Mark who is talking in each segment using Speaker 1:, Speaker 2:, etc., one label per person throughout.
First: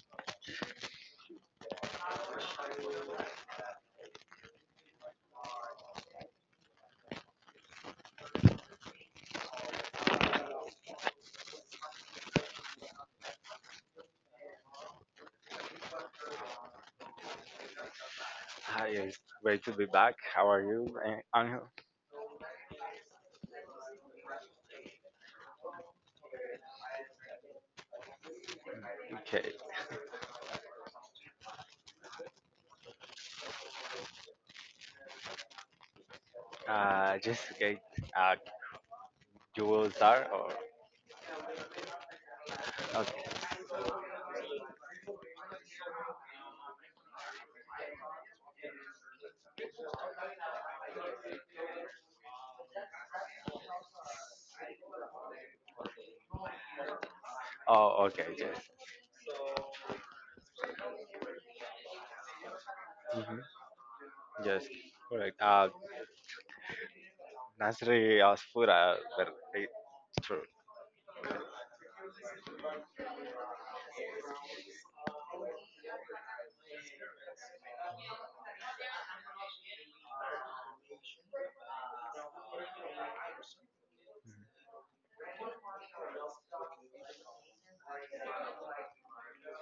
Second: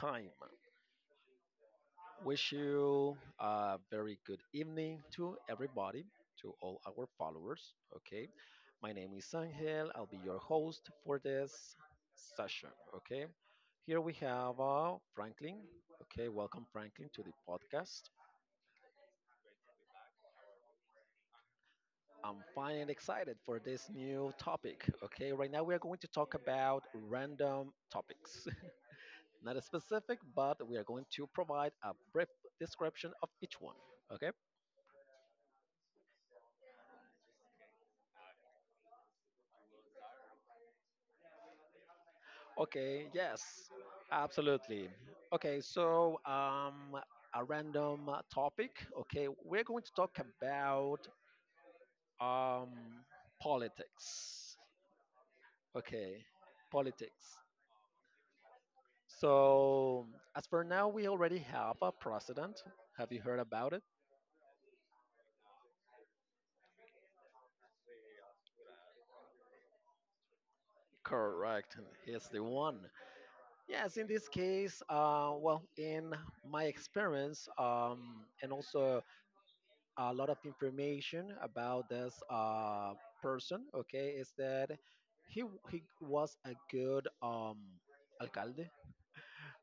Speaker 1: time. Wish you a very good evening to everybody, to all our followers. Okay, my name is Angel. I'll be your host for this session. Okay, here we have Franklin. Okay, welcome Franklin to the podcast.
Speaker 2: Hi, it's great to be back. How are you, Angel?
Speaker 1: I'm fine and excited for this new topic. Okay, right now we are going to talk about random topics.
Speaker 2: Okay.
Speaker 1: Not specific, but we are going to provide a brief description of each one. Okay.
Speaker 2: Just okay. Uh, you will start or
Speaker 1: Okay.
Speaker 2: okay?
Speaker 1: Yes. Absolutely. Okay. A random topic. Okay, we're going to talk about um politics. Okay, politics.
Speaker 2: Oh, okay. Yes.
Speaker 1: So, as for now, we already have a president. Have you heard
Speaker 2: Mm-hmm.
Speaker 1: about it?
Speaker 2: Yes. Correct. Nasri Asfura, but it- true.
Speaker 1: Correct. He's the one. Yes, in this case, well, in my experience, and also a lot of information about this person, okay, is that he he was a good alcalde,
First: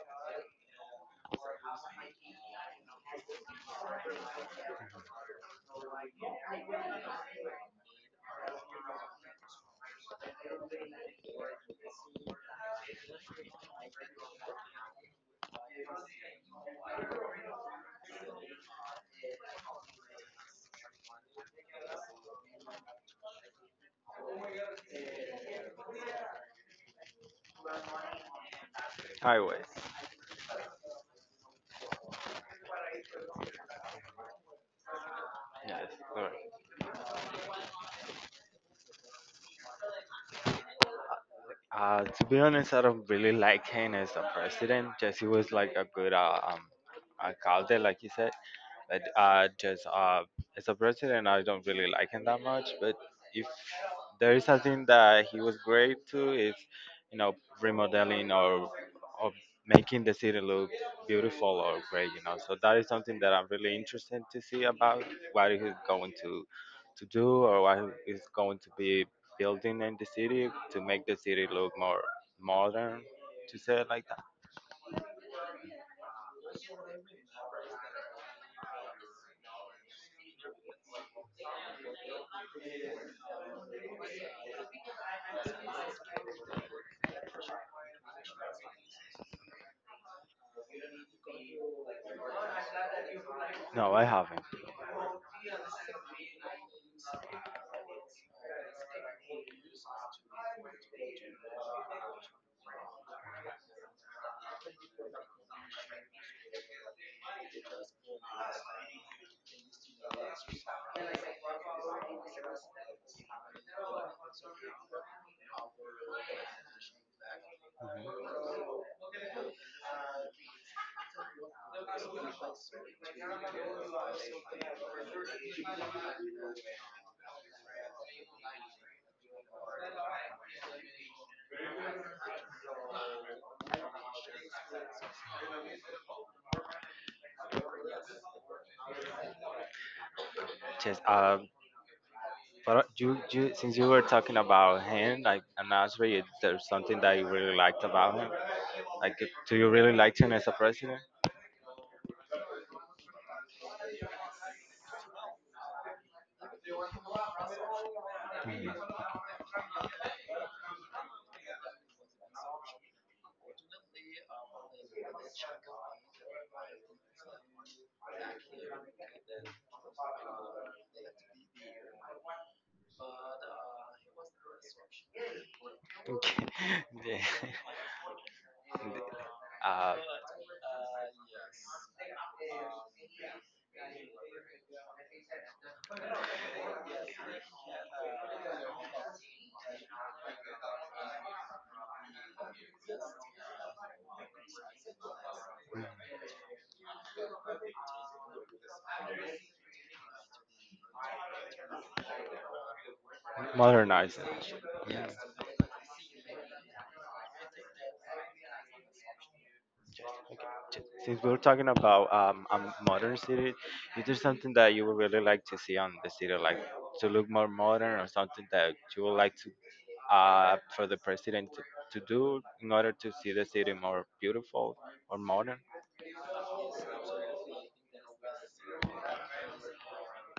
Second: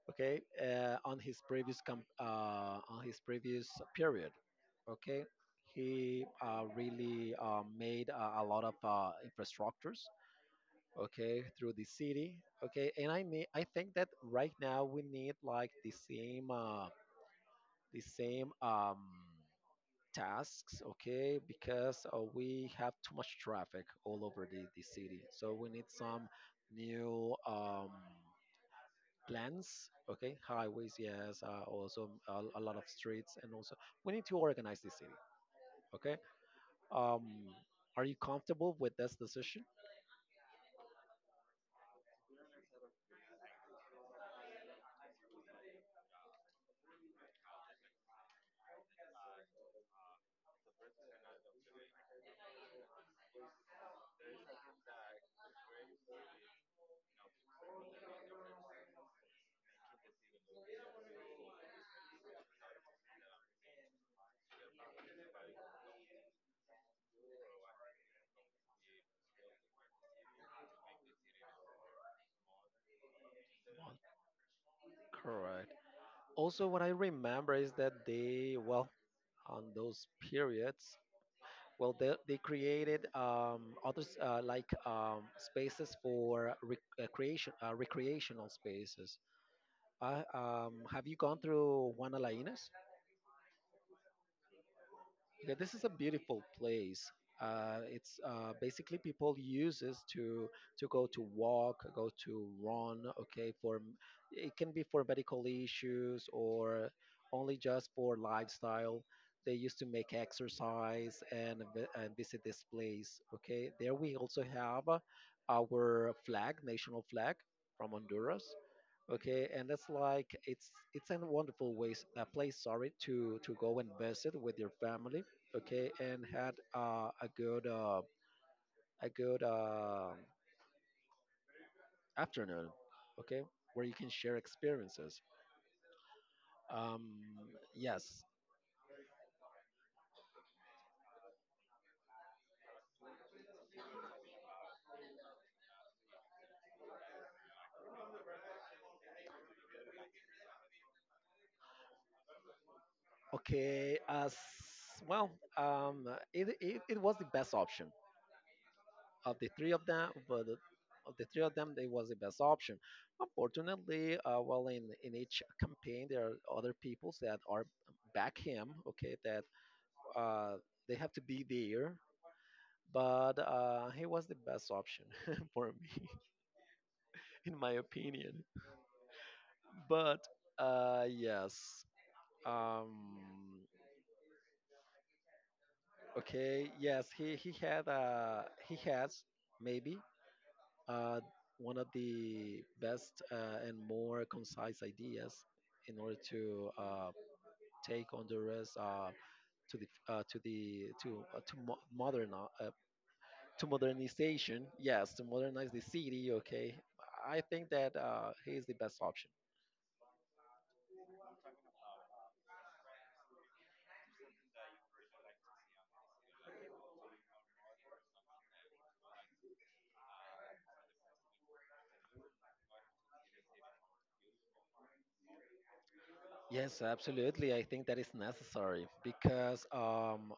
Speaker 1: okay, on his previous period, okay. He really made a lot of infrastructures, okay, through the city, okay. I think that right now we need like the same tasks, okay, because we have too much traffic all over the city. So we need some new
Speaker 2: Highways.
Speaker 1: plans, okay, highways, yes, also a lot of streets, and also we need to organize the city,
Speaker 2: Yes.
Speaker 1: okay.
Speaker 2: Correct.
Speaker 1: Um, are you comfortable with this decision?
Speaker 2: To be honest, I don't really like him as a president. Just he was like a good a alcalde, like you said. But just as a president, I don't really like him that much. But if there is something that he was great to, is you know remodeling or or making the city look beautiful or great. You know, so that is something that I'm really interested to see about what he's going to do or what he's going to be building in the city to make the city look more modern. To say it like that.
Speaker 1: Correct. Also, what I remember is that they, well, on those periods, well, they created others spaces for creation, recreational spaces. Have you gone through Juana La.
Speaker 2: No, I haven't.
Speaker 1: Yeah, this is a beautiful place. It's basically people uses to go to walk, go to run. Okay, it can be for medical issues or only just for lifestyle. They used to make exercise and and visit this place. Okay, there we also have our flag, national flag from Honduras. Okay, and that's like it's a wonderful ways place, sorry, to go and visit with your family, okay, and had a good afternoon, okay, where you can share experiences. um yes.
Speaker 2: Just But You, since you were talking about him, like and Asbury, if there's something that you really liked about him. Like, do you really like him as a president?
Speaker 1: Okay, as well, um it was the best option
Speaker 2: Mhm.
Speaker 1: of the three of them, but of the three of them, they was the best option. Unfortunately, well, in each campaign, there are other peoples that are back him. Okay, that uh, they have to be there, but he was the best option for me,
Speaker 2: Okay.
Speaker 1: in my opinion.
Speaker 2: Yeah. Uh,
Speaker 1: But yes, um, okay, yes, he had he has maybe uh, one of the best and more concise ideas in order to take on the rest to the to the to mo- modern to
Speaker 2: modernize it.
Speaker 1: modernization.
Speaker 2: Yeah.
Speaker 1: Yes, to
Speaker 2: Mhm.
Speaker 1: modernize the city, okay. I think that he is the best option.
Speaker 2: Since we were talking about a modern city, is there something that you would really like to see on the city, like to look more modern, or something that you would like to for the president to do in order to see the city more beautiful or modern?
Speaker 1: Yes, absolutely, I think that is necessary because,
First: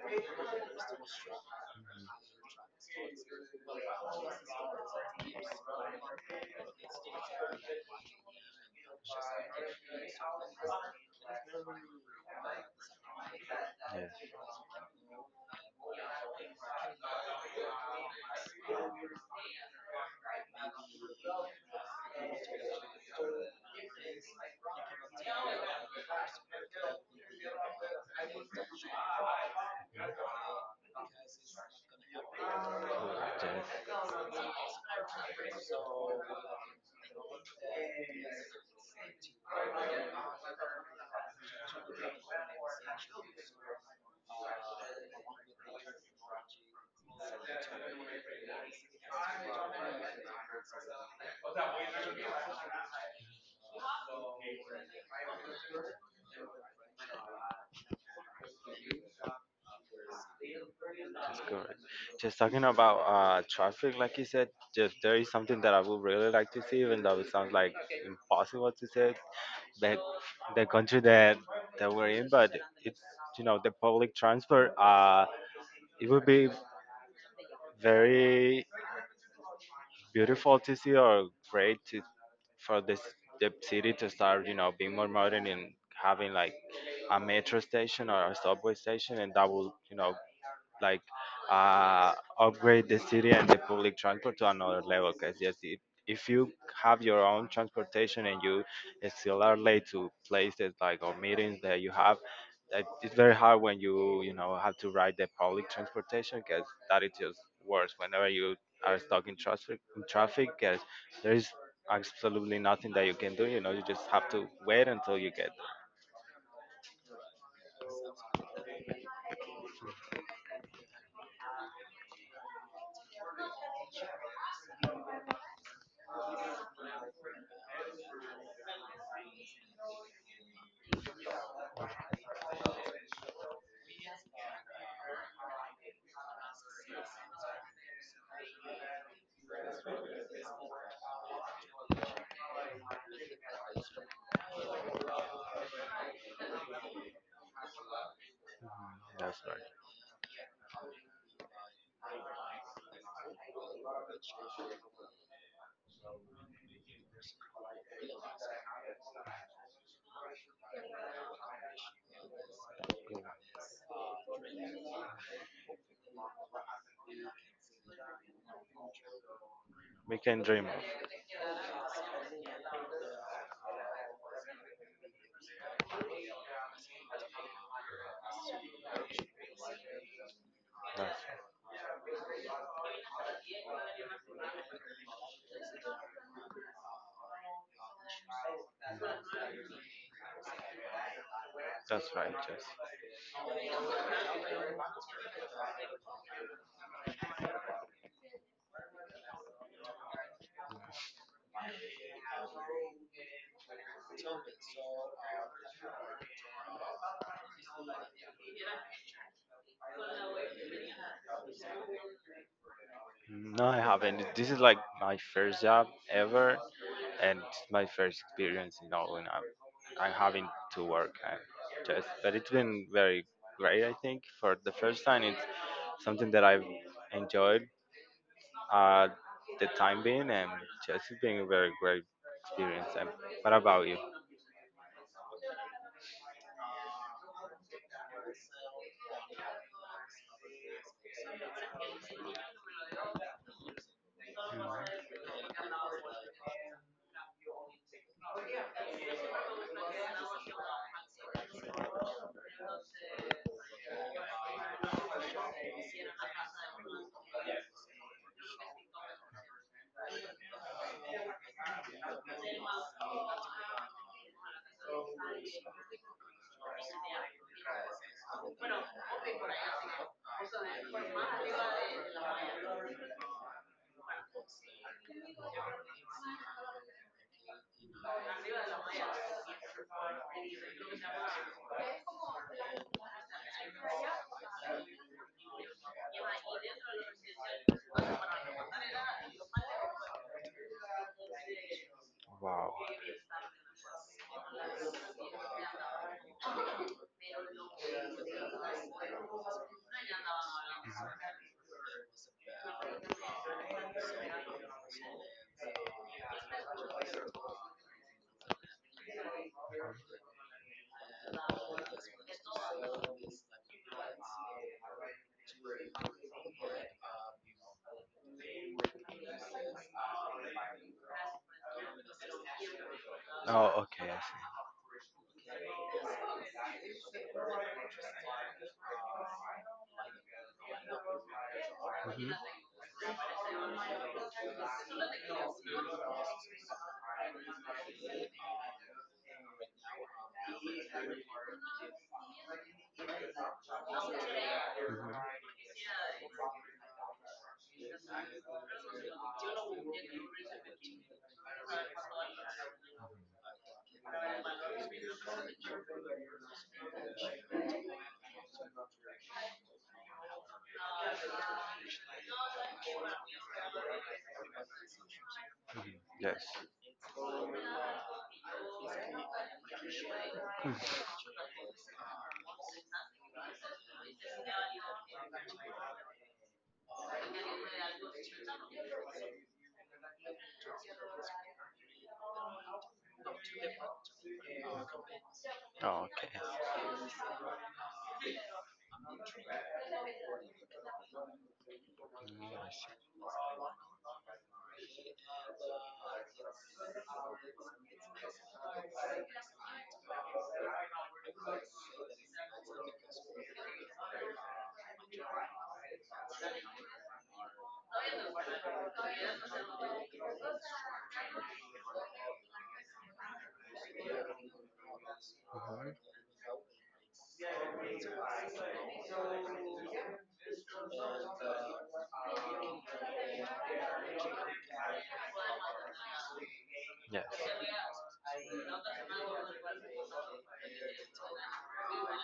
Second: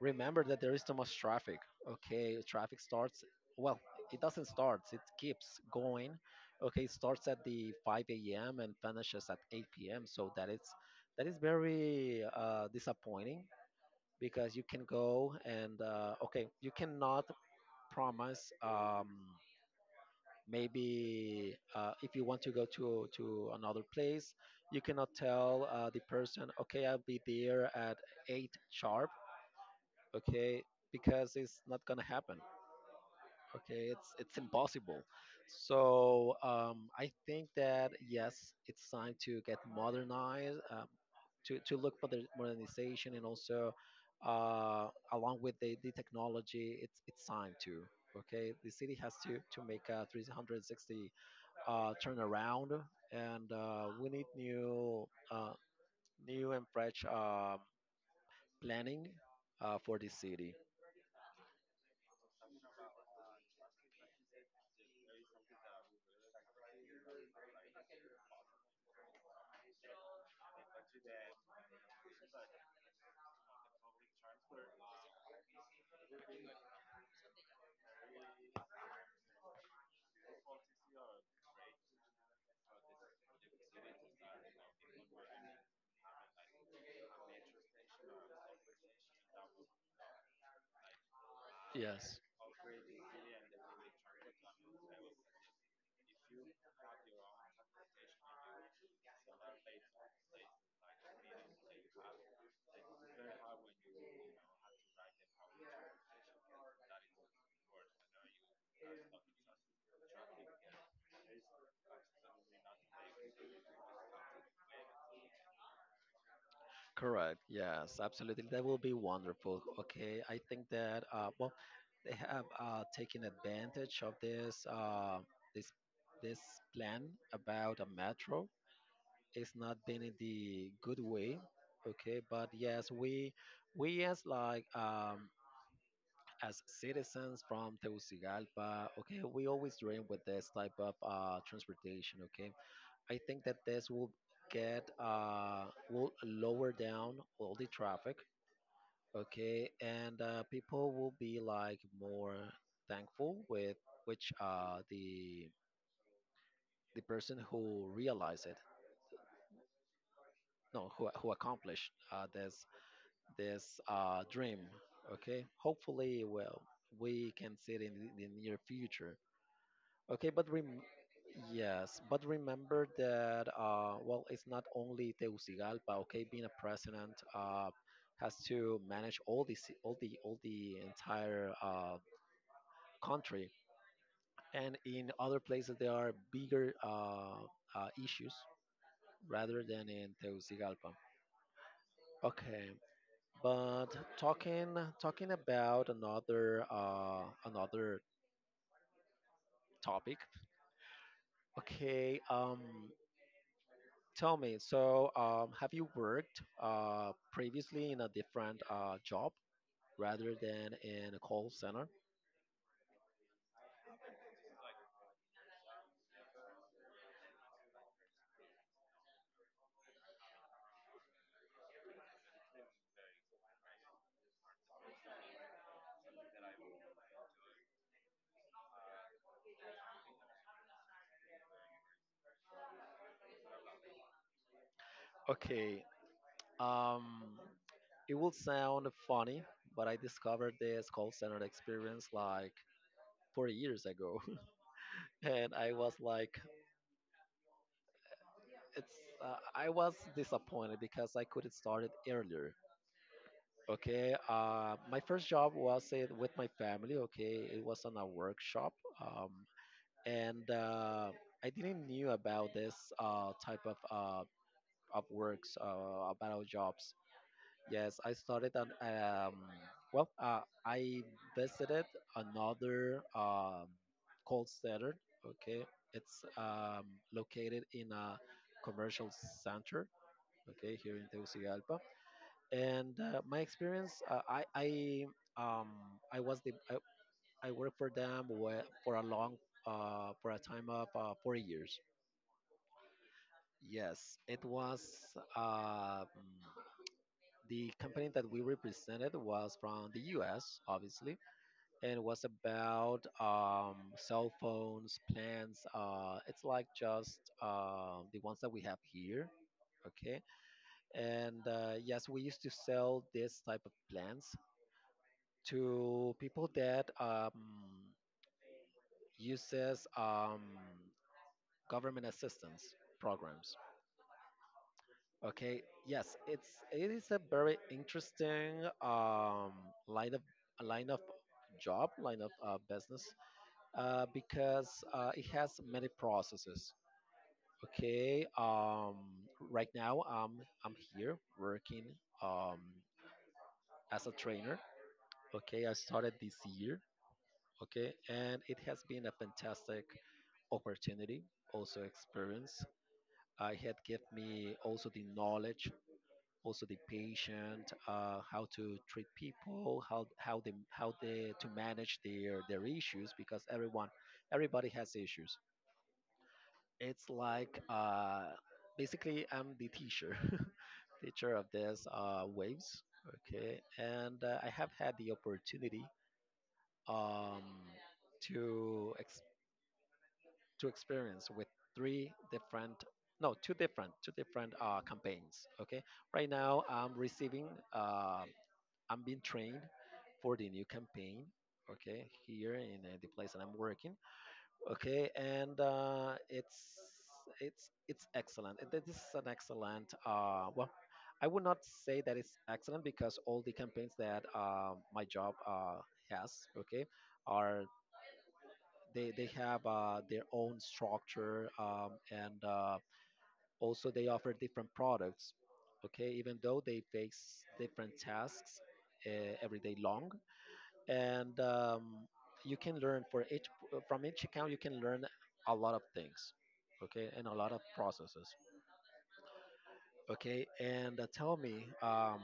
Speaker 1: remember that there is too much traffic. Okay, traffic starts. Well, it doesn't start. It keeps going. Okay, it starts at the 5 a.m. and finishes at 8 p.m. So that is very disappointing,
Speaker 2: Yes.
Speaker 1: because you can go and okay, you cannot promise, maybe if you want to go to another place, you cannot tell the person, okay, I'll be there at 8 sharp, okay, because it's not gonna happen, okay,
Speaker 2: Yes.
Speaker 1: it's impossible. So, I think that yes, it's time to get modernized. To look for the modernization, and also, uh, along with the technology, it's time to, okay, the city has to make a 360 turnaround. And we need new new and fresh planning for the city.
Speaker 2: That's correct. Just talking about traffic, like you said, just there is something that I would really like to see, even though it sounds like impossible to say, that the country that we're in, but it's the public transport. It would be very beautiful to see or great to for this the city to start, you know, being more modern and having like a metro station or a subway station, and that will, you know, like uh,
Speaker 1: Yes.
Speaker 2: upgrade the city and the public transport to another level. Because yes, if you have your own transportation and you still are late to places like or meetings that you have, that it's very hard when you know, have to ride the public transportation because that is just worse. Whenever you are stuck in traffic, because there is absolutely nothing that you can do. You know, you just have to wait until you get.
Speaker 1: Correct. Yes, absolutely. That will be wonderful. Okay, I think that well, they have taken advantage of this this this plan about a metro. It's not been in the good way. Okay, but yes, we as like as citizens from Tegucigalpa, okay, we always dream with this type of transportation. Okay, I think that this will get will lower down all the traffic.
Speaker 2: That's
Speaker 1: Okay, and people will be like more thankful with which the person who realized it, no, who accomplished this dream. Okay, hopefully, well, we can see it in the near future.
Speaker 2: we
Speaker 1: Okay,
Speaker 2: can dream of.
Speaker 1: yes, but remember that well, it's not only Tegucigalpa. Okay, being a president has to manage all the all the
Speaker 2: That's,
Speaker 1: entire country, and in other places there are bigger issues rather than in Tegucigalpa.
Speaker 2: that's right, yes.
Speaker 1: Okay, but talking talking about another another topic. Okay, tell me. So, have you worked previously in a different job rather than in a call center?
Speaker 2: No, I haven't. This is like my first job ever, and it's my first experience. You know, I'm having to work. And just, but it's been very great. I think for the first time, it's something that I've enjoyed uh, the time being, and just it's been a very great experience. And what about you?
Speaker 1: Okay. Um, it will sound funny, but I discovered this call center experience like 4 years ago, and I was like, it's. I was disappointed because I could have started earlier. Okay, my first job was it with my family. Okay, it was on a workshop, um, and I didn't knew about this type of works about our jobs. Yes, I started on. Well, I visited another call center. Okay, it's located in a commercial center. Okay, here in Tegucigalpa, and my experience, um, I was I worked for them for a long for a time of 4 years.
Speaker 2: Wow.
Speaker 1: Yes, it was. um The company that we represented was from the US, obviously, and was about cell phones, plans. It's like just the ones that we have here. Okay. And yes, we used to sell this type of plans to people that uses government assistance programs.
Speaker 2: Oh, okay, I see.
Speaker 1: Okay. Yes, it is a very interesting line of line of job, line of
Speaker 2: Mhm.
Speaker 1: business, because it has many processes. Okay. Right now, I'm here working um, as a trainer.
Speaker 2: Mhm.
Speaker 1: Okay, I started this year. Okay, and it has been a fantastic opportunity, also experience. I had give me also the knowledge, also the patient, how to treat people, how they to manage their issues, because everyone, everybody has issues.
Speaker 2: Yes.
Speaker 1: It's like basically I'm the teacher teacher of this waves. Okay, and I have had the opportunity, um, to ex- to experience with three different no two different campaigns. Okay,
Speaker 2: Oh,
Speaker 1: right now I'm
Speaker 2: okay.
Speaker 1: receiving I'm being trained for the new campaign. Okay, here in the place that I'm working. Okay, and it's excellent. And this is an excellent. Well, I would not say that it's excellent because all the campaigns that my job has, okay, are they have their own structure, and also they offer different products. Okay, even though they face different tasks every day long, and you can learn for each, from each account you can learn a lot of things, okay,
Speaker 2: Yes.
Speaker 1: and a lot of processes, okay. And tell me,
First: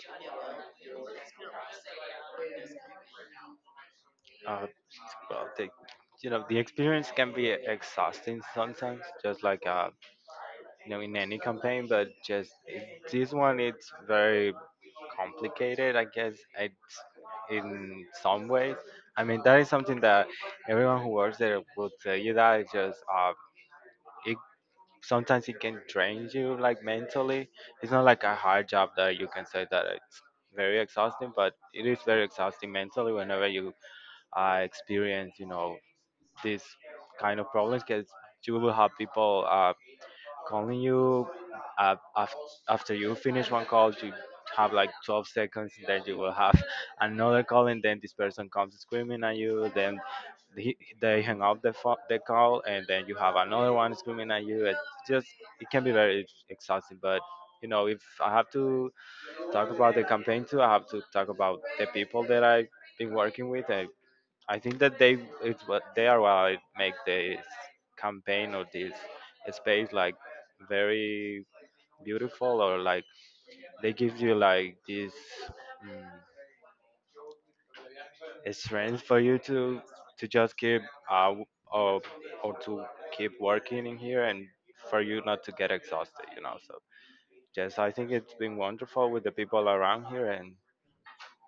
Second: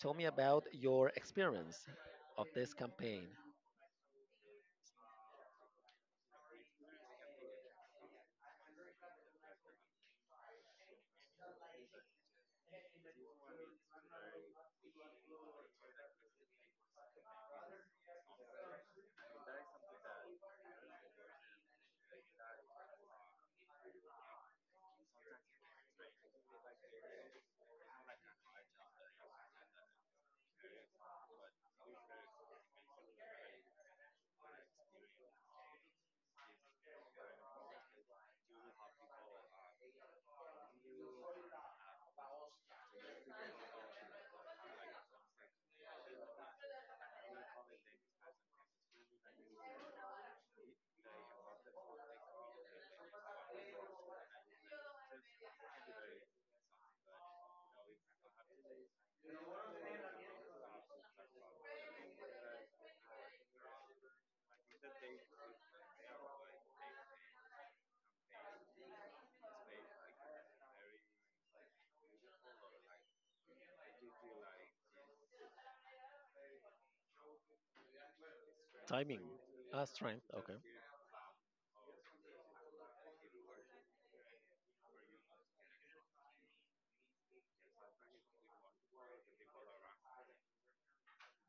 Speaker 1: tell me about your experience of this campaign.
Speaker 2: Uh, Well, the you know the experience can be exhausting sometimes, just like you know in any campaign. But just this one, it's very complicated. I guess it's in some ways. I mean that is something that everyone who works there will tell you that it's just it sometimes it can drain you like mentally. It's not like a hard job that you can say that it's very exhausting, but it is very exhausting mentally whenever you experience, you know, this kind of problems because you will have people calling you uh, af- after you finish one call you have like 12 seconds and then you will have another call and then this person comes screaming at you then he, they hang up the call and then you have another one screaming at you it just it can be very exhausting but you know if I have to talk about the campaign too I have to talk about the people that I've been working with. I think that they it's what they are what make this campaign or this space like very beautiful or like they give you like this mm, strength for
Speaker 1: Timing,
Speaker 2: you
Speaker 1: strength,
Speaker 2: to just
Speaker 1: okay.
Speaker 2: keep uh or, or to keep working in here and for you not to get exhausted, you know. So yes, I think it's been wonderful with the people around here, and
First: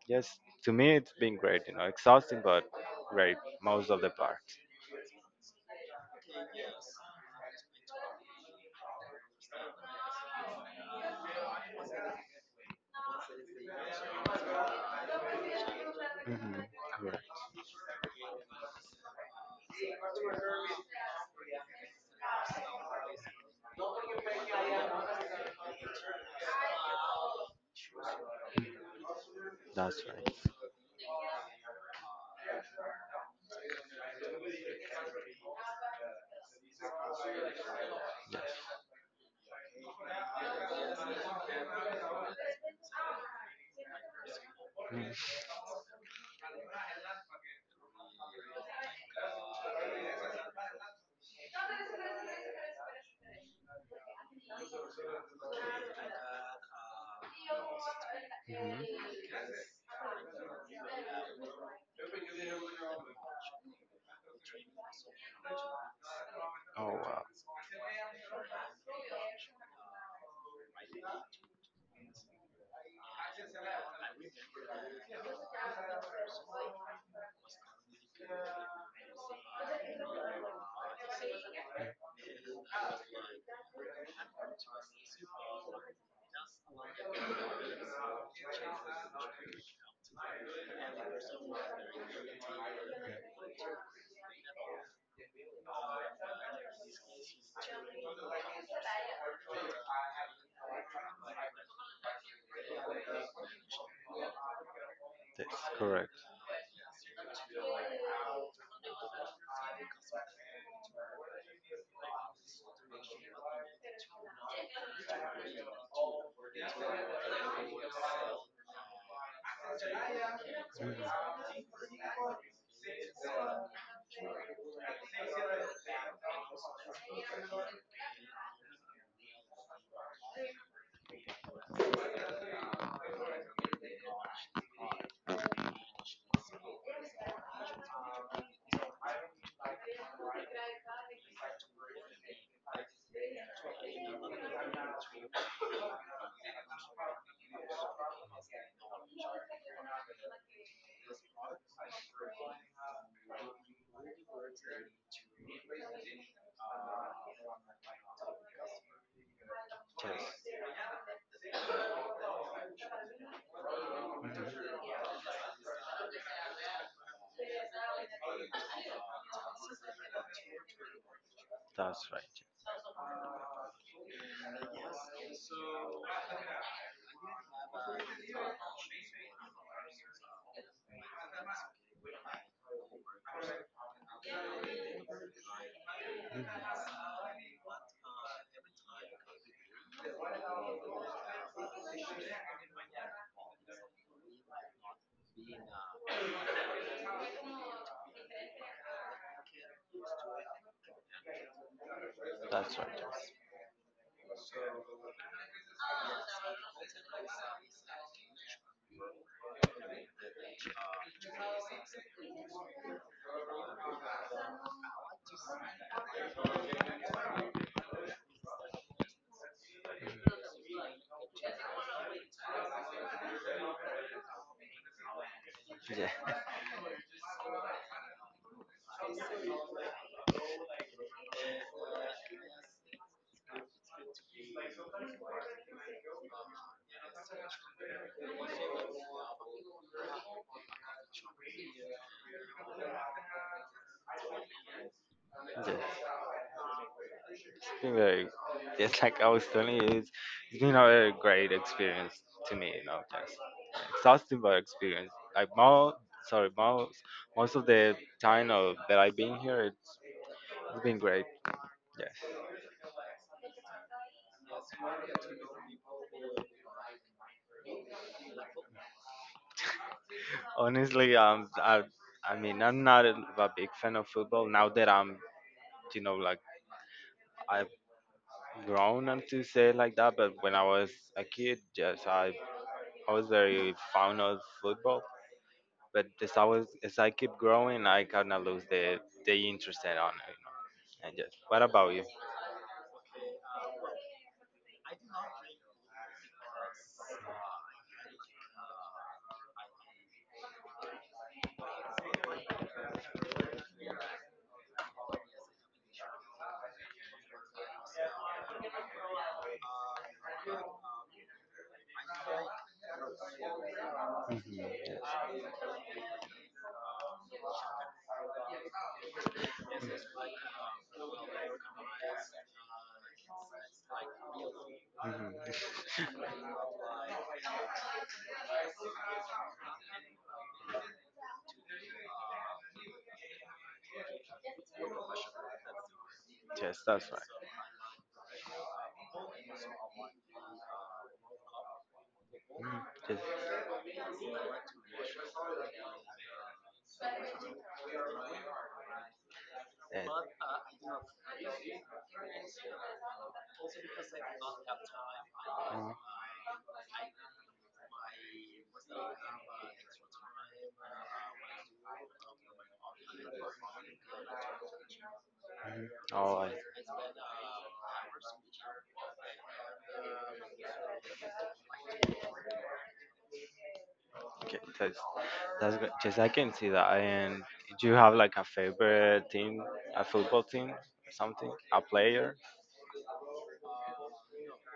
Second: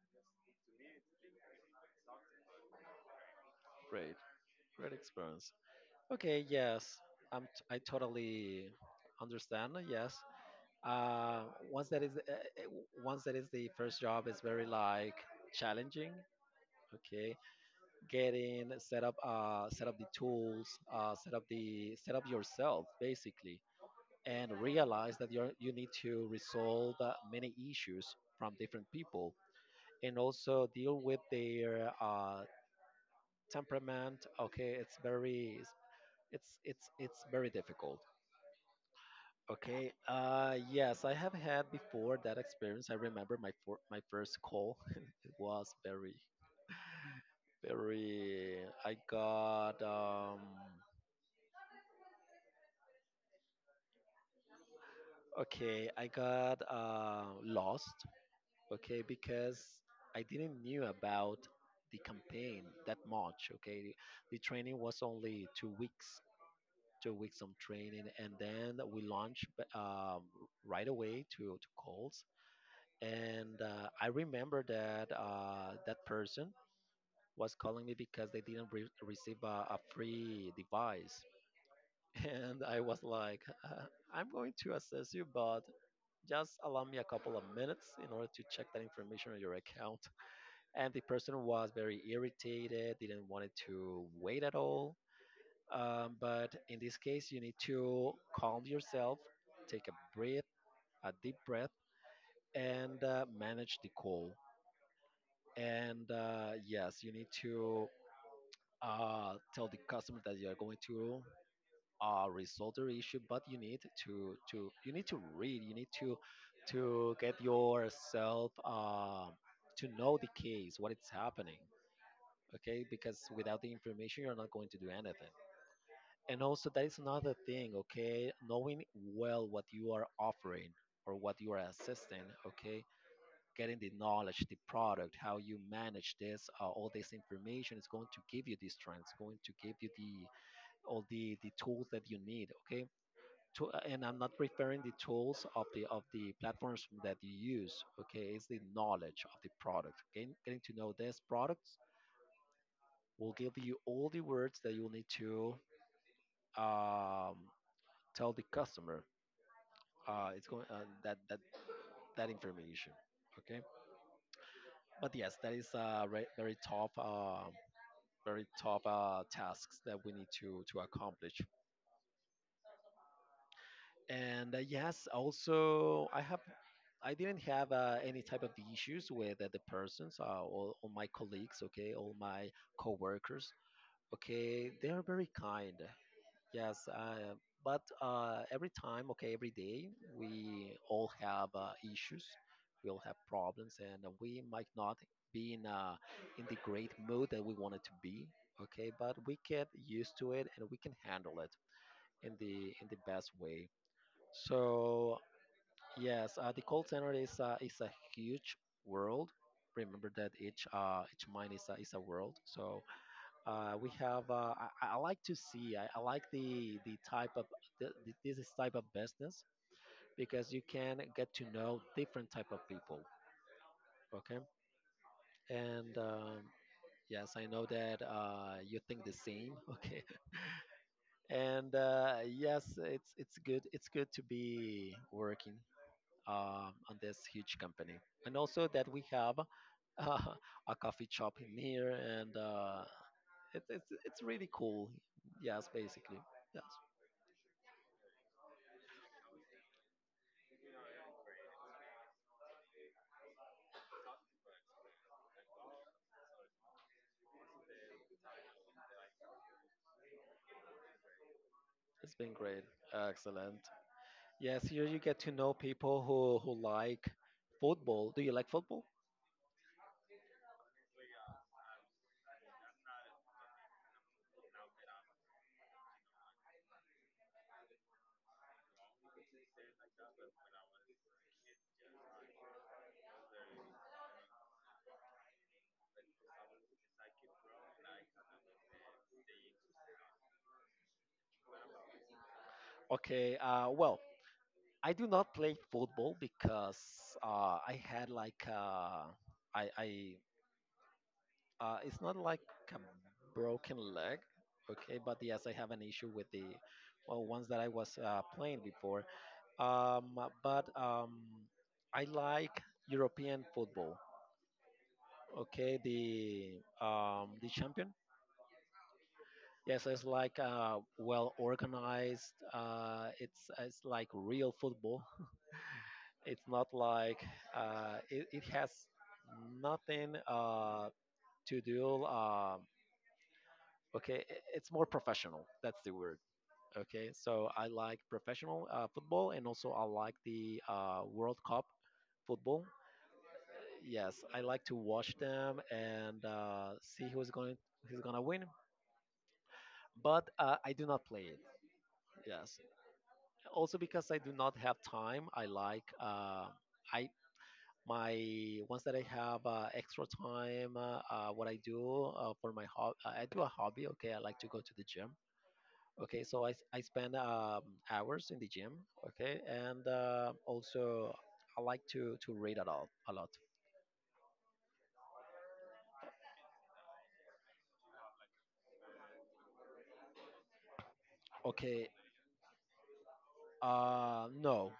Speaker 2: yes, to me it's been great, you know, exhausting but great most of the
Speaker 1: Great,
Speaker 2: part.
Speaker 1: great experience, okay. Yes, I totally understand, yes. uh, once that is uh, uh, once that is the first job is very like challenging,
Speaker 2: Hmm.
Speaker 1: okay. Get in, set up the tools, set up yourself basically, and realize that you need to resolve many issues from different people,
Speaker 2: That's
Speaker 1: and
Speaker 2: right.
Speaker 1: also deal with their temperament. Okay, it's very, it's very difficult. Okay. Yes, I have had before that experience. I remember my first call.
Speaker 2: Mm.
Speaker 1: It was very very. I got okay, I got lost.
Speaker 2: Mhm.
Speaker 1: Okay, because I didn't knew about the campaign that much. Okay, the training was only 2 weeks,
Speaker 2: Oh
Speaker 1: two
Speaker 2: wow,
Speaker 1: weeks of training, and then we launched right away to calls. And I remember that that person was calling me because they didn't receive a free device, and I was like, uh, I'm going to assess you, but just allow me a couple of minutes in order to check that information on your account. And the person was very irritated, didn't want to wait at all. But in this case, you need to calm yourself, take a breath, a deep breath, and manage the call.
Speaker 2: that's correct.
Speaker 1: And yes, you need to tell the customer that you are going to resolve the issue, but you need to you need to read. You need to get yourself to know the case, what it's happening. Okay, because without the information, you're not going to do anything. And also, that is another thing. Okay, knowing well what you are offering or what you are assisting. Okay, getting the knowledge, the product, how you manage this, all this information is going to give you these strengths, going to give you the all the tools that you need. Okay, to, and I'm not referring the tools of the platforms that you use. Okay, it's the knowledge of the product. Getting to know this product will give you all the words that you'll need to um, tell the customer.
Speaker 2: Yes,
Speaker 1: It's going that that that information. Okay, but yes, that is a very tough, uh, very tough tasks that we need to accomplish.
Speaker 2: that's right.
Speaker 1: And yes, also, I didn't have any type of issues with the persons, all my colleagues, okay, all my coworkers. Okay, they are very kind. Yes, but every time, okay, every day, we all have issues, we all have problems, and we might not be in the great mood that we wanted to be. Okay, but we get used to it and we can handle it in the best way. So yes, the call center is a huge world. Remember that each mine is a world. So uh, we have. Uh, I like to see. I like the type of the, this is type of business, because you can get to know different type of people. Okay, and
Speaker 2: Yeah,
Speaker 1: yes, I know that you think the same. Okay, and yes, it's it's good to be working on this huge company. And also that we have uh, a coffee shop in here, and uh, it's it's really cool. Yes,
Speaker 2: yeah.
Speaker 1: basically, yes,
Speaker 2: It's been very, just like I was telling you, it's been a very great experience to me. You know, exhausting but experience. Like most, sorry, most Most of the time of, that I've been here, it's been great. Yes,
Speaker 1: it's been great, excellent. Yes, here you get to know people who like football. Do you like football?
Speaker 2: honestly, I mean, I'm not a, a big fan of football now that I'm, you know, like I've grown and to say it like that. But when I was a kid, yes, I was very fond of football. But as I keep growing, I kind of lose the interest in on it. You know? And yes, what about you?
Speaker 1: Okay, well, I do not play football because I had like I it's not like a broken leg, okay, but yes, I have an issue with the well ones that I was playing before. Um, but I like European football,
Speaker 2: Hmm. Yes,
Speaker 1: okay, the champion. Yes, it's like well organized. It's like real football.
Speaker 2: hmm
Speaker 1: It's not like it has nothing to do. Okay, it's more professional. That's the word.
Speaker 2: yes,
Speaker 1: Okay,
Speaker 2: that's right.
Speaker 1: so I like professional football, and also I like the World Cup football.
Speaker 2: Mhm. Yes.
Speaker 1: Yes, I like to watch them and see who's gonna win.
Speaker 2: And
Speaker 1: But I do not play it. Yes, also because I do not have time. I like
Speaker 2: mm,
Speaker 1: I my once that I have extra time. What I do for my hobby, I do a hobby. Okay, I like to go to the gym. Okay,
Speaker 2: oh,
Speaker 1: so
Speaker 2: I,
Speaker 1: I spend hours in the gym. Okay, and also I like to read a lot, a lot.
Speaker 2: okay, that's good. Just I can see that. And do you have like a favorite team, a football team, something, a
Speaker 1: Okay,
Speaker 2: player?
Speaker 1: no,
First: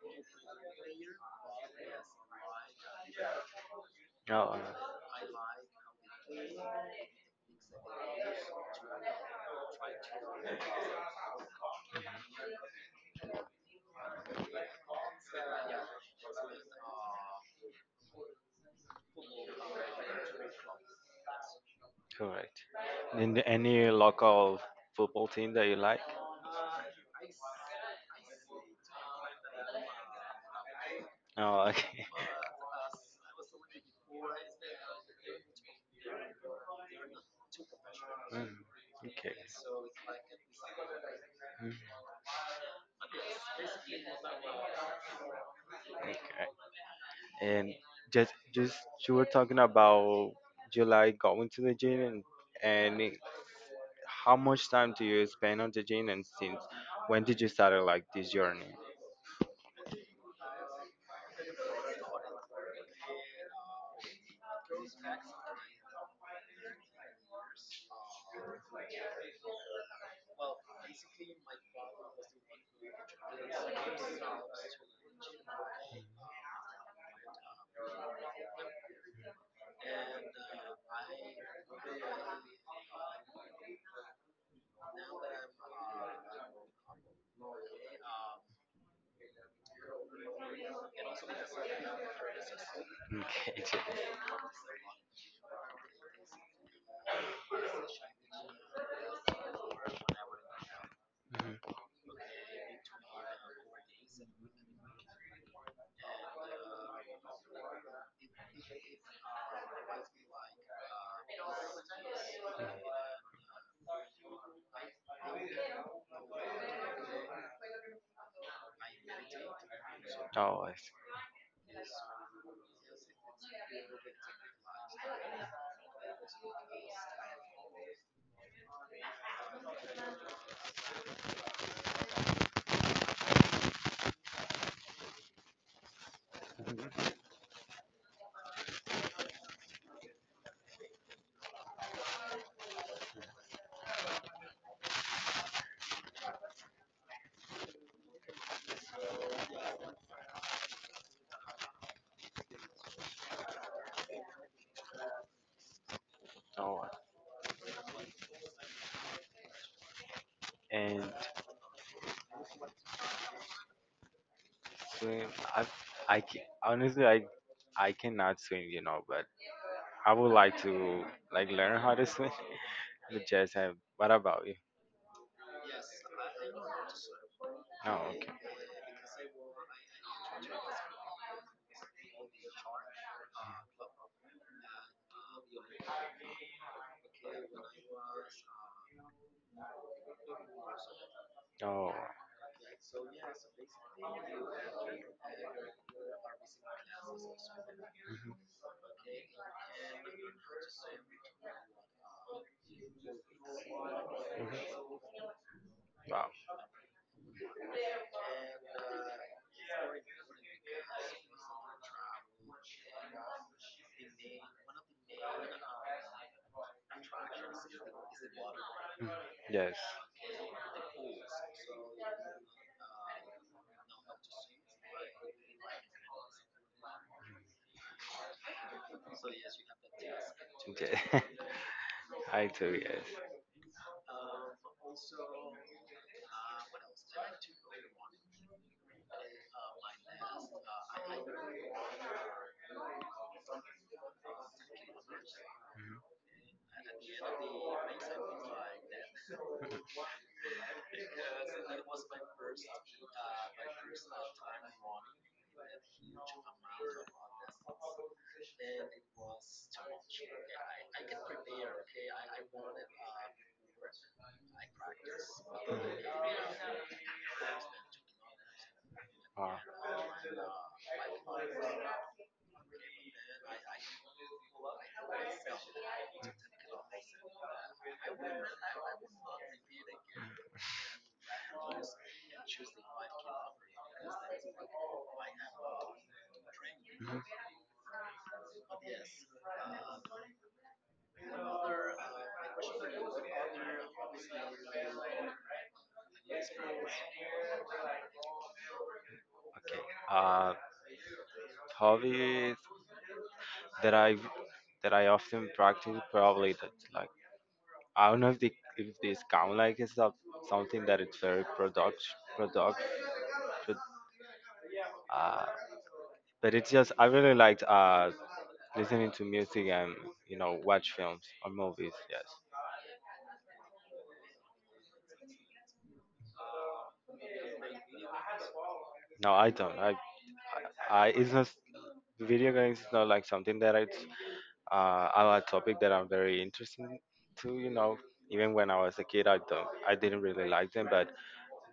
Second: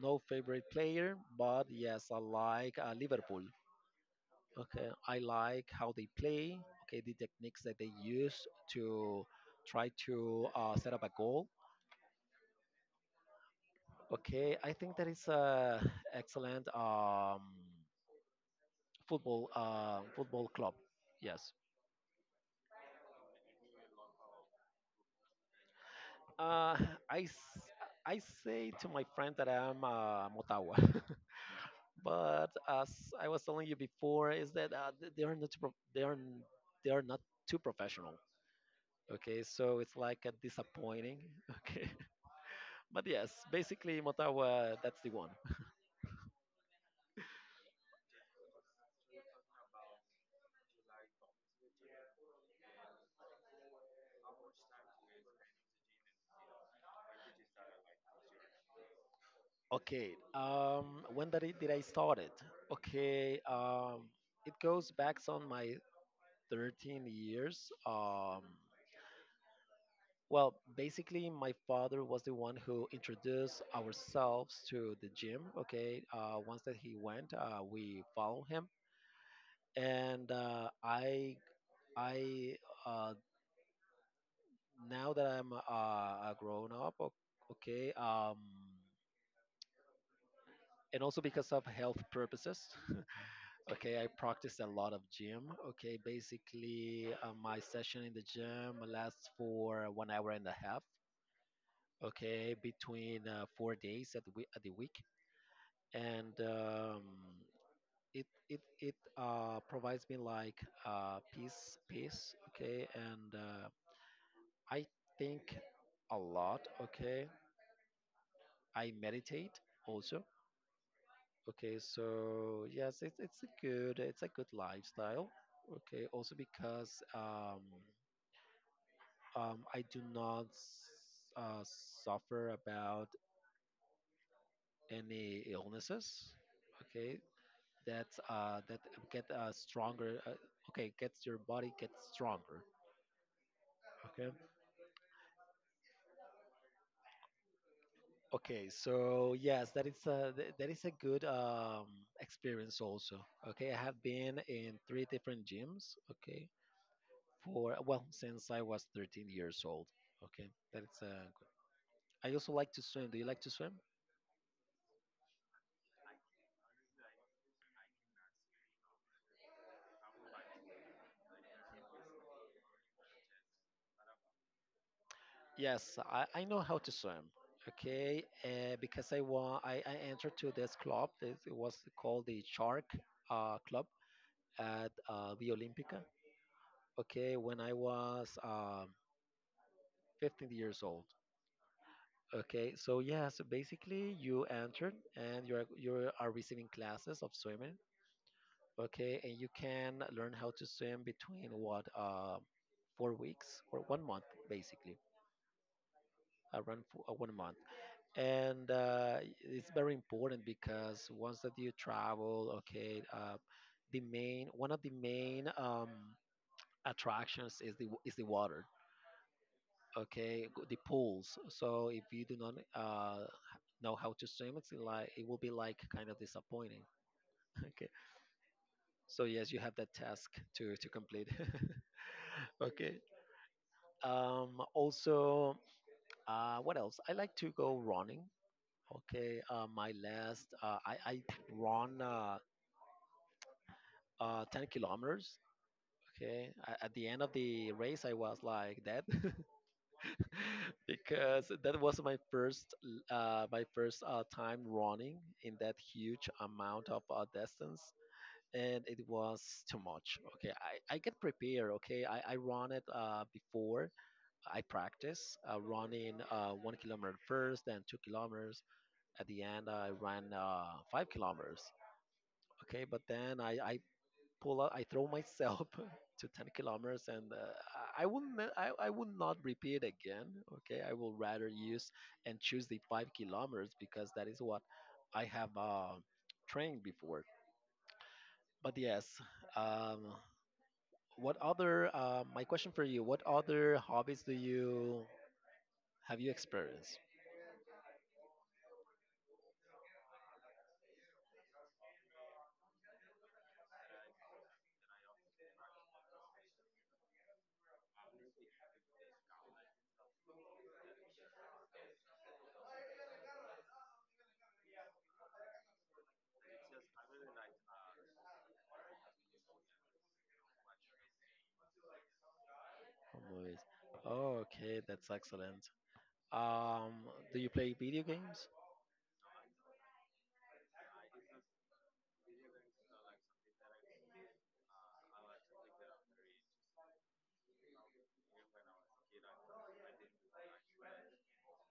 Speaker 1: no favorite player, but yes, I like Liverpool.
Speaker 2: No,
Speaker 1: Okay, I like how they play. Okay, the techniques that they use to try to set up a goal. Okay, I think that is a excellent football football club. Yes.
Speaker 2: correct. And any local football team that you like?
Speaker 1: Uh, I, s- I say to my friend that I'm Motagua.
Speaker 2: Oh, okay.
Speaker 1: But as I was telling you before, is that th- they are not pro- they are n- they are not too professional.
Speaker 2: Mm, okay.
Speaker 1: Okay, so it's like a disappointing.
Speaker 2: Mm,
Speaker 1: Okay, but yes, basically Motawa, that's the one.
Speaker 2: okay. And just you were talking about July going to the gym and and it- how much time do you spend on the gym, and since when did you start like this journey?
Speaker 1: Okay, did I start it? Okay, it goes back on my 13 years. Well, basically, my father was the one who introduced ourselves to the gym. Okay, once that he went, we follow him, and I, uh, now that I'm a grown up, okay, and also because of health purposes,
Speaker 2: Mm.
Speaker 1: okay, I practice a lot of gym. Okay, basically, my session in the gym lasts for 1 hour and a half. Okay, between 4 days at the week, at the week, and it it it provides me like peace, peace. Okay, and I think a lot. Okay, I meditate also.
Speaker 2: Oh, I see.
Speaker 1: Okay, so yes, it's it's a good lifestyle. Okay, also because I do not suffer about any illnesses. Okay, that get uh, stronger. Uh, okay, gets your body gets stronger. Okay. Okay. So yes, that is a that is a good experience also. Okay, I have been in three different gyms. Okay,
Speaker 2: Oh,
Speaker 1: for well, since I was 13 years old. Okay, that is
Speaker 2: and
Speaker 1: a good. I also like to swim. Do you like to swim?
Speaker 2: swim. I I can, honestly I cannot swim, you know, but I would like to like learn how to swim. But just have. What about you?
Speaker 1: Yes, I know how to swim.
Speaker 2: Oh,
Speaker 1: Okay,
Speaker 2: okay.
Speaker 1: because I entered to this club. It was called the Shark Club at the Olympica. Okay, when I was 15 years old.
Speaker 2: Oh,
Speaker 1: Okay, so yeah, so basically you entered and you are receiving classes of swimming. Okay, and you can learn how to swim between what, 4 weeks or 1 month, basically
Speaker 2: wow.
Speaker 1: around for, 1 month. And it's very important, because once that you travel, okay, the main, one of the main attractions is the water,
Speaker 2: Yes.
Speaker 1: okay, the pools. So if you do not know how to swim, it's like it will be like kind of disappointing. Okay, so yes, you have that task to
Speaker 2: Okay,
Speaker 1: complete.
Speaker 2: I too, yes.
Speaker 1: Okay, also, what else, I like to go running. Okay, my last I run 10 kilometers. Okay, at the end of the race, I was like dead. Because that was my my first time running in that huge amount of distance, and it was too much. Okay, I get prepared. Okay, I run it before. I practice running, 1 kilometer first, then 2 kilometers. At the
Speaker 2: Uh,
Speaker 1: end, I ran 5 kilometers. Okay, but then I pull out. I throw myself to 10 kilometers, and I would not repeat again. Okay, I will rather use and choose the 5 kilometers, because that is what I have trained
Speaker 2: mhm.
Speaker 1: before. But yes, um, what other? My question for you: what other hobbies do you have you experienced?
Speaker 2: uh, Hobbies that I that I often practice probably that like I don't know if the if this count like it's not something that it's very product pro- uh, but it's just I really liked listening to music and you know watch films or movies. Yes.
Speaker 1: From movies? Oh, okay, that's excellent. Do you play video games?
Speaker 2: No, I don't. I it's not video games. Is not like something that I are a topic that I'm very interested to. You know, even when I was a kid, I didn't really like them. But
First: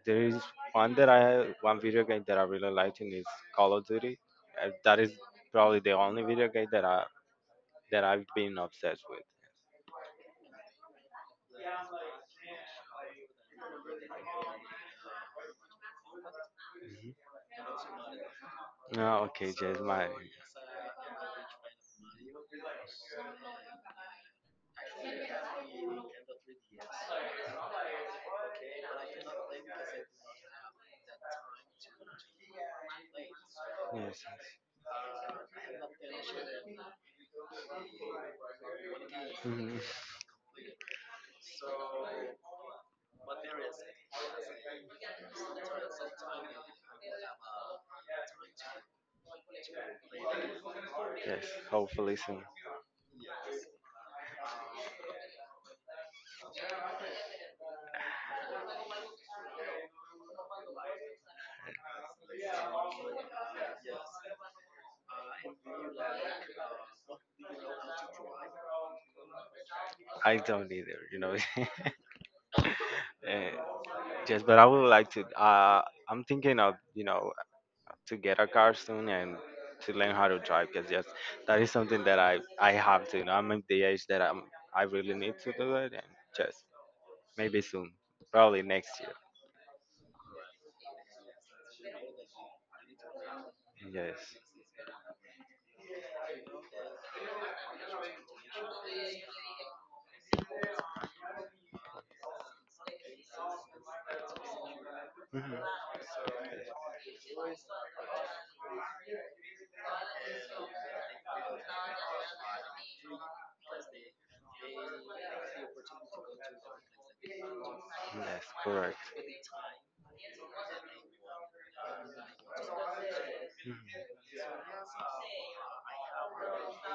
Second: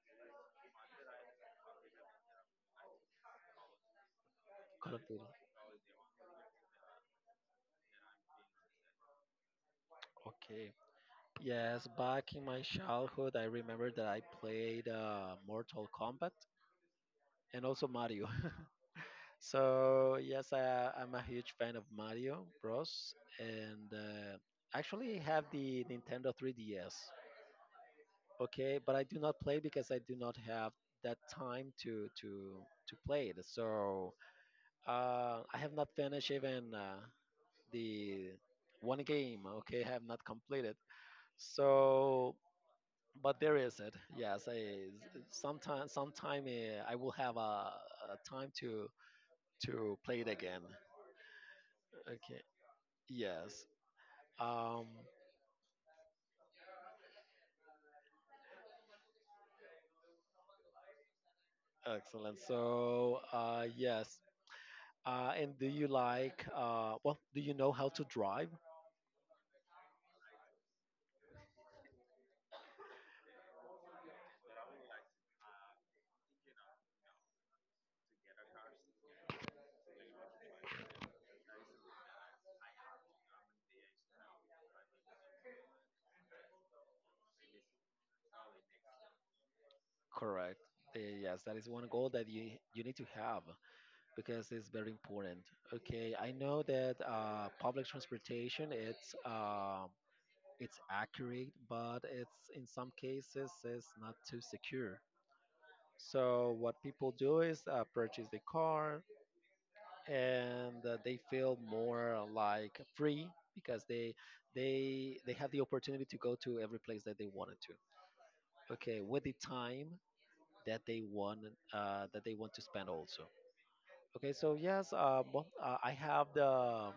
Speaker 2: there is one that one video game that I really liked, and is Call of Duty.
Speaker 1: Call
Speaker 2: That
Speaker 1: of
Speaker 2: is
Speaker 1: Duty.
Speaker 2: probably the only video game that I that I've been obsessed with.
Speaker 1: Okay, yes, back in my childhood, I remember that I played Mortal Kombat, and also Mario.
Speaker 2: Oh, okay, Jess, my
Speaker 1: So yes, I'm a huge fan of Mario Bros., and actually have the Nintendo 3DS. Okay, but I do not play because I do not have that time to to play it. So
Speaker 2: yes, yes,
Speaker 1: I have not finished even the one game.
Speaker 2: mhm.
Speaker 1: Okay, I have not completed. So but there is it. Yes, I sometime I will have a time to play it again.
Speaker 2: Yes, hopefully
Speaker 1: Okay.
Speaker 2: soon.
Speaker 1: Yes. Um. Excellent. So, yes. And do you like? Well, do you know how to drive?
Speaker 2: I don't either, you know. Eh, Yes, but I would like to. I'm thinking of you know to get a car soon and to learn how to drive because yes, that is something that I have to. You know, I'm at the age that I really need to do it, and just maybe soon, probably next year.
Speaker 1: Correct. Yes, that is one goal that you need to have,
Speaker 2: Yes.
Speaker 1: because it's very important. Okay. I know that public transportation it's it's accurate, but it's in some cases it's not too secure.
Speaker 2: Mhm.
Speaker 1: So what people do is purchase the car, and they feel more like free, because they they have the opportunity to go to every place that they wanted to.
Speaker 2: Yes, correct.
Speaker 1: Okay, with the time that they want, that they want to spend also.
Speaker 2: Mhm.
Speaker 1: Okay, so yes, I have the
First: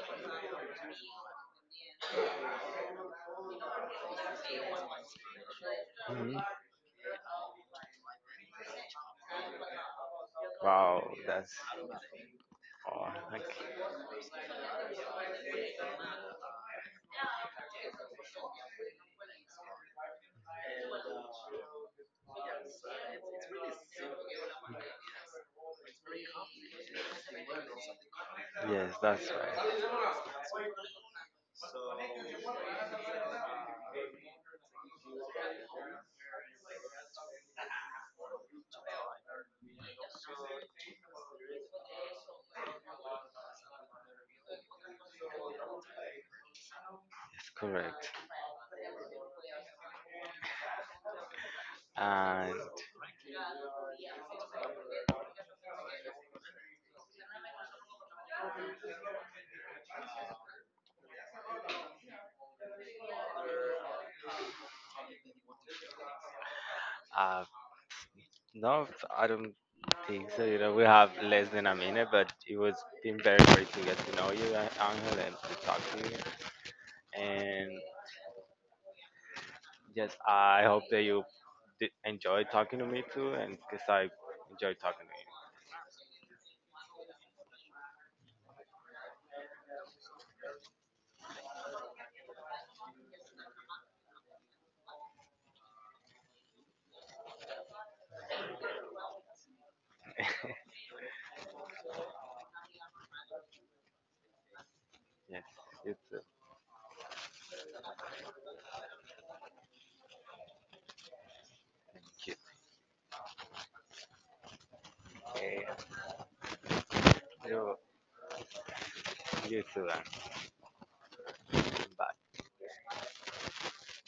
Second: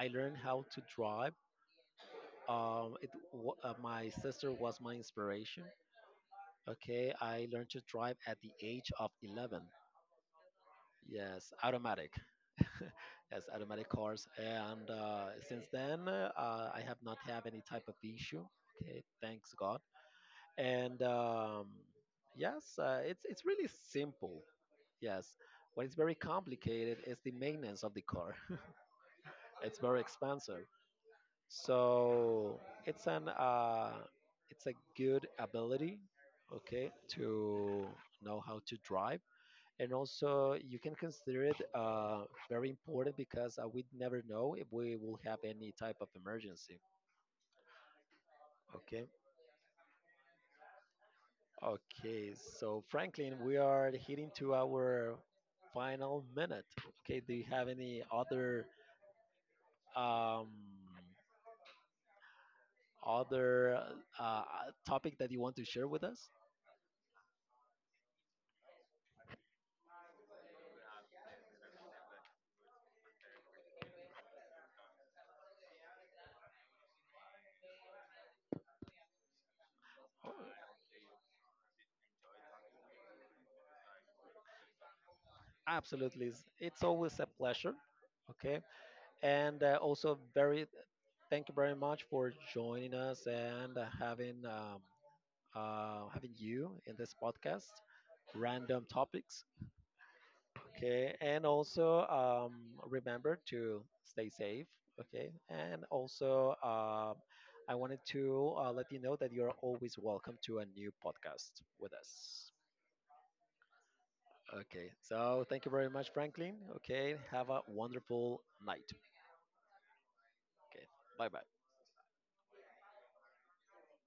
Speaker 1: I learned how to drive. My sister was my inspiration.
Speaker 2: Mhm.
Speaker 1: Okay, I learned to drive at the age of 11.
Speaker 2: Wow, that's
Speaker 1: Yes, automatic.
Speaker 2: oh,
Speaker 1: Yes,
Speaker 2: like,
Speaker 1: automatic cars. And since then, I have not had any type of issue. Okay, thanks God. And yes, it's really simple. Yes, what is very complicated is the maintenance of the car.
Speaker 2: yes, that's right.
Speaker 1: It's very expensive. So it's an it's a good ability. Okay, to know how to drive, and also you can consider it very important, because we never know if we will have any type of emergency.
Speaker 2: It's correct.
Speaker 1: Okay. Okay,
Speaker 2: And
Speaker 1: so Franklin, we are heading to our final minute. Okay, do you have any other um, other uh, uh, topic that you want to share with us?
Speaker 2: uh, no, I don't think so. You know, we have less than a minute, but it was been very great to get to know you, Angel, and to talk to you. And yes, I hope that you did enjoy talking to me too, and because I enjoy talking to you.
Speaker 1: Absolutely. It's always a pleasure. Okay. And also, very thank you very much for joining us, and having you in this podcast, random topics. Okay, and also remember to stay safe. Okay,
Speaker 2: Yes,
Speaker 1: and also I wanted to let you know that you're always welcome to a new podcast with
Speaker 2: thank
Speaker 1: us. Okay, so thank you very much, Franklin. Okay, have a wonderful night.
Speaker 2: you. You too, Angel.
Speaker 1: Okay, bye bye.
Speaker 2: Bye.